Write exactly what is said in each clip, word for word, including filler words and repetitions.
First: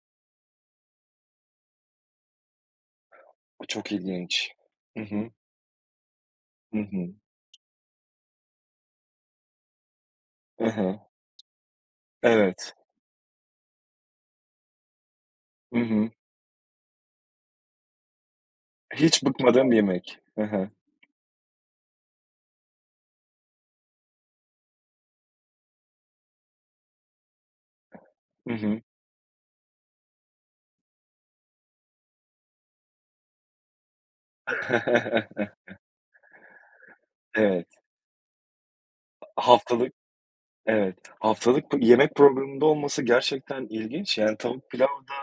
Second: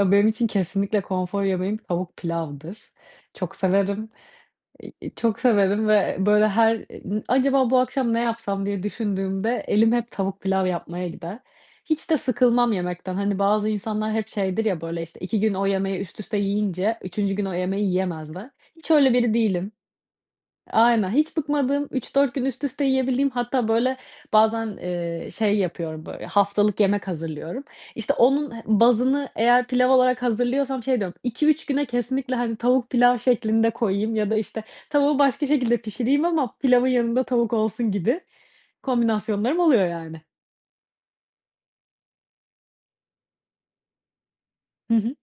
Ya, benim için kesinlikle konfor yemeğim tavuk pilavdır. Çok Bu çok severim, ilginç! iii, Hı hı. çok severim ve böyle Hı her, hı. ııı, "Acaba bu akşam ne yapsam?" diye düşündüğümde elim hep tavuk Hı pilav hı. yapmaya gider. Hiç de sıkılmam Evet. yemekten. Hani, bazı insanlar hep şeydir ya, böyle, işte, iki gün o Hı yemeği hı. üst üste yiyince üçüncü gün o yemeği yiyemezler. Hiç öyle Hiç biri bıkmadığın değilim. bir yemek. Hı E hı. aynen. Hiç bıkmadığım, üç dört gün üst üste yiyebildiğim, hatta böyle bazen, eee, şey yapıyorum, bö haftalık yemek hazırlıyorum. İşte, Hı onun he hı. bazını eğer pilav olarak hazırlıyorsam şey diyorum: "iki üç güne kesinlikle hani, tavuk pilav şeklinde koyayım ya da işte, tavuğu başka şekilde pişireyim ama pilavın yanında tavuk Evet. olsun," gibi kombinasyonlarım oluyor, Haftalık, yani. evet, haftalık bu yemek programında olması gerçekten ilginç, yani. Tavuk pilav Hı hı. da,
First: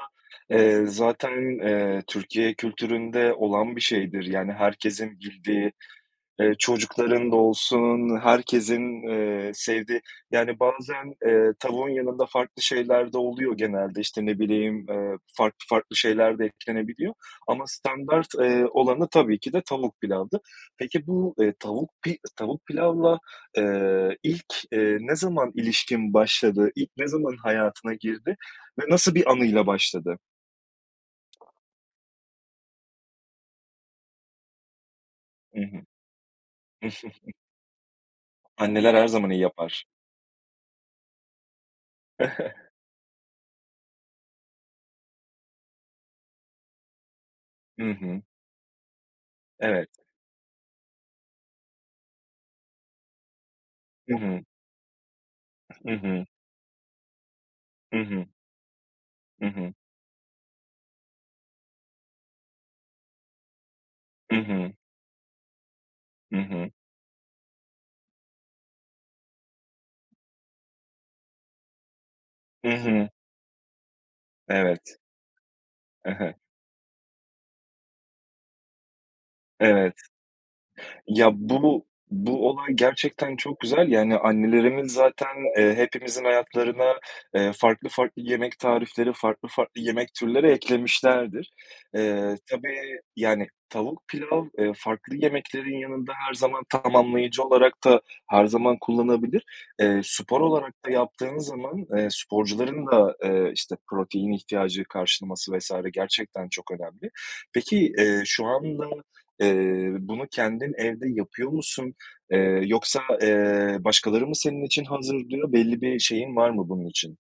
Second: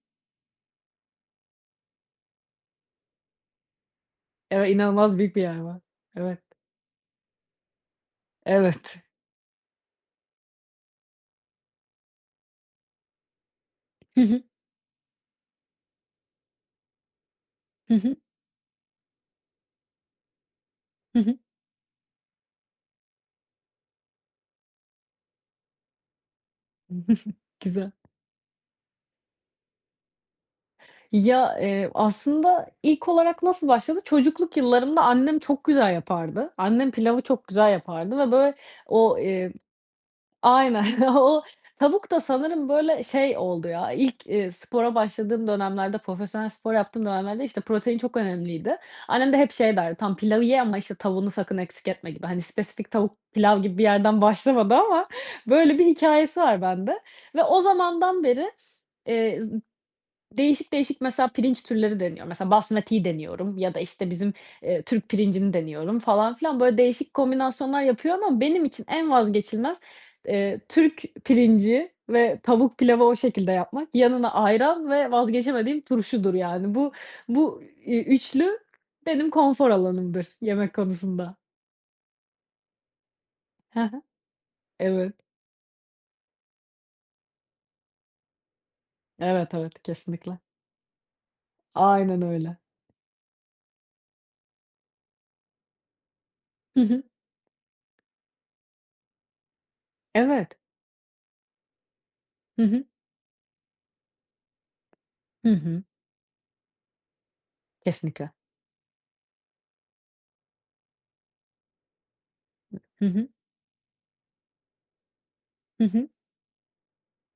eee, zaten, eee, Türkiye kültüründe olan bir şeydir, yani, Eve inanılmaz herkesin büyük bir yer bildiği, var. Evet. eee, çocukların da olsun, Evet. herkesin, eee, sevdiği, yani, bazen, eee, tavuğun yanında farklı şeyler de oluyor genelde. Hı İşte, ne hı. bileyim, eee, farklı farklı şeyler de eklenebiliyor ama Hı hı. standart, eee, olanı tabii ki de tavuk pilavdır. Peki Hı bu, hı. ııı, tavuk pi tavuk pilavla, eee, ilk, eee, ne zaman ilişkin başladı, ilk ne zaman Güzel. hayatına girdi ve nasıl bir anıyla başladı? Ya, eee, aslında ilk olarak nasıl başladı? Çocukluk yıllarımda annem Hı çok hı. güzel yapardı. Annem pilavı çok güzel yapardı ve böyle Anneler her o, zaman iyi eee yapar. Aynen. O tavuk da sanırım böyle şey oldu ya, ilk, iii, spora başladığım dönemlerde, profesyonel spor yaptığım dönemlerde, işte, Hı protein çok hı. önemliydi. Annem de hep şey Evet. derdi: "Tamam, pilavı ye ama işte, tavuğunu sakın eksik etme," gibi. Hani, spesifik tavuk pilav gibi bir Hı yerden hı. başlamadı ama böyle bir Hı hı. hikâyesi var bende. Ve o Hı zamandan hı. beri, eee, Hı z hı. değişik değişik, mesela, pirinç türleri deniyorum. Mesela, Basmati'yi deniyorum ya da işte, bizim, Hı hı. eee, Türk pirincini deniyorum falan Hı filan. hı. Böyle değişik kombinasyonlar yapıyorum ama benim için en vazgeçilmez, eee, Türk pirinci ve Hı tavuk pilavı hı. o şekilde yapmak. Yanına ayran Evet. ve vazgeçemediğim I hı. turşudur, yani, bu, iii, ü üçlü benim konfor Evet. alanımdır yemek Ya, konusunda. bunu, bu olay gerçekten çok He güzel, ya, he. hani, annelerimiz Evet. zaten, eee, hepimizin hayatlarına, eee, farklı farklı yemek tarifleri, farklı Evet, farklı evet. yemek Kesinlikle! türleri eklemişlerdir. Aynen, Eee, öyle. tabii, yani, tavuk pilav, eee, farklı yemeklerin yanında her zaman Hı hı. tamamlayıcı olarak da her zaman kullanabilir. Eee, spor Evet. olarak da yaptığın zaman, eee, Hı hı. sporcuların da, eee, işte, protein ihtiyacı Hı karşılaması vs. hı. gerçekten çok önemli. Peki, eee, Kesinlikle! şu anda, eee, bunu kendin evde yapıyor musun, eee, yoksa, Hı hı. eee, başkaları mı senin için hazırlıyor, belli Hı bir hı. şeyin var mı bunun için?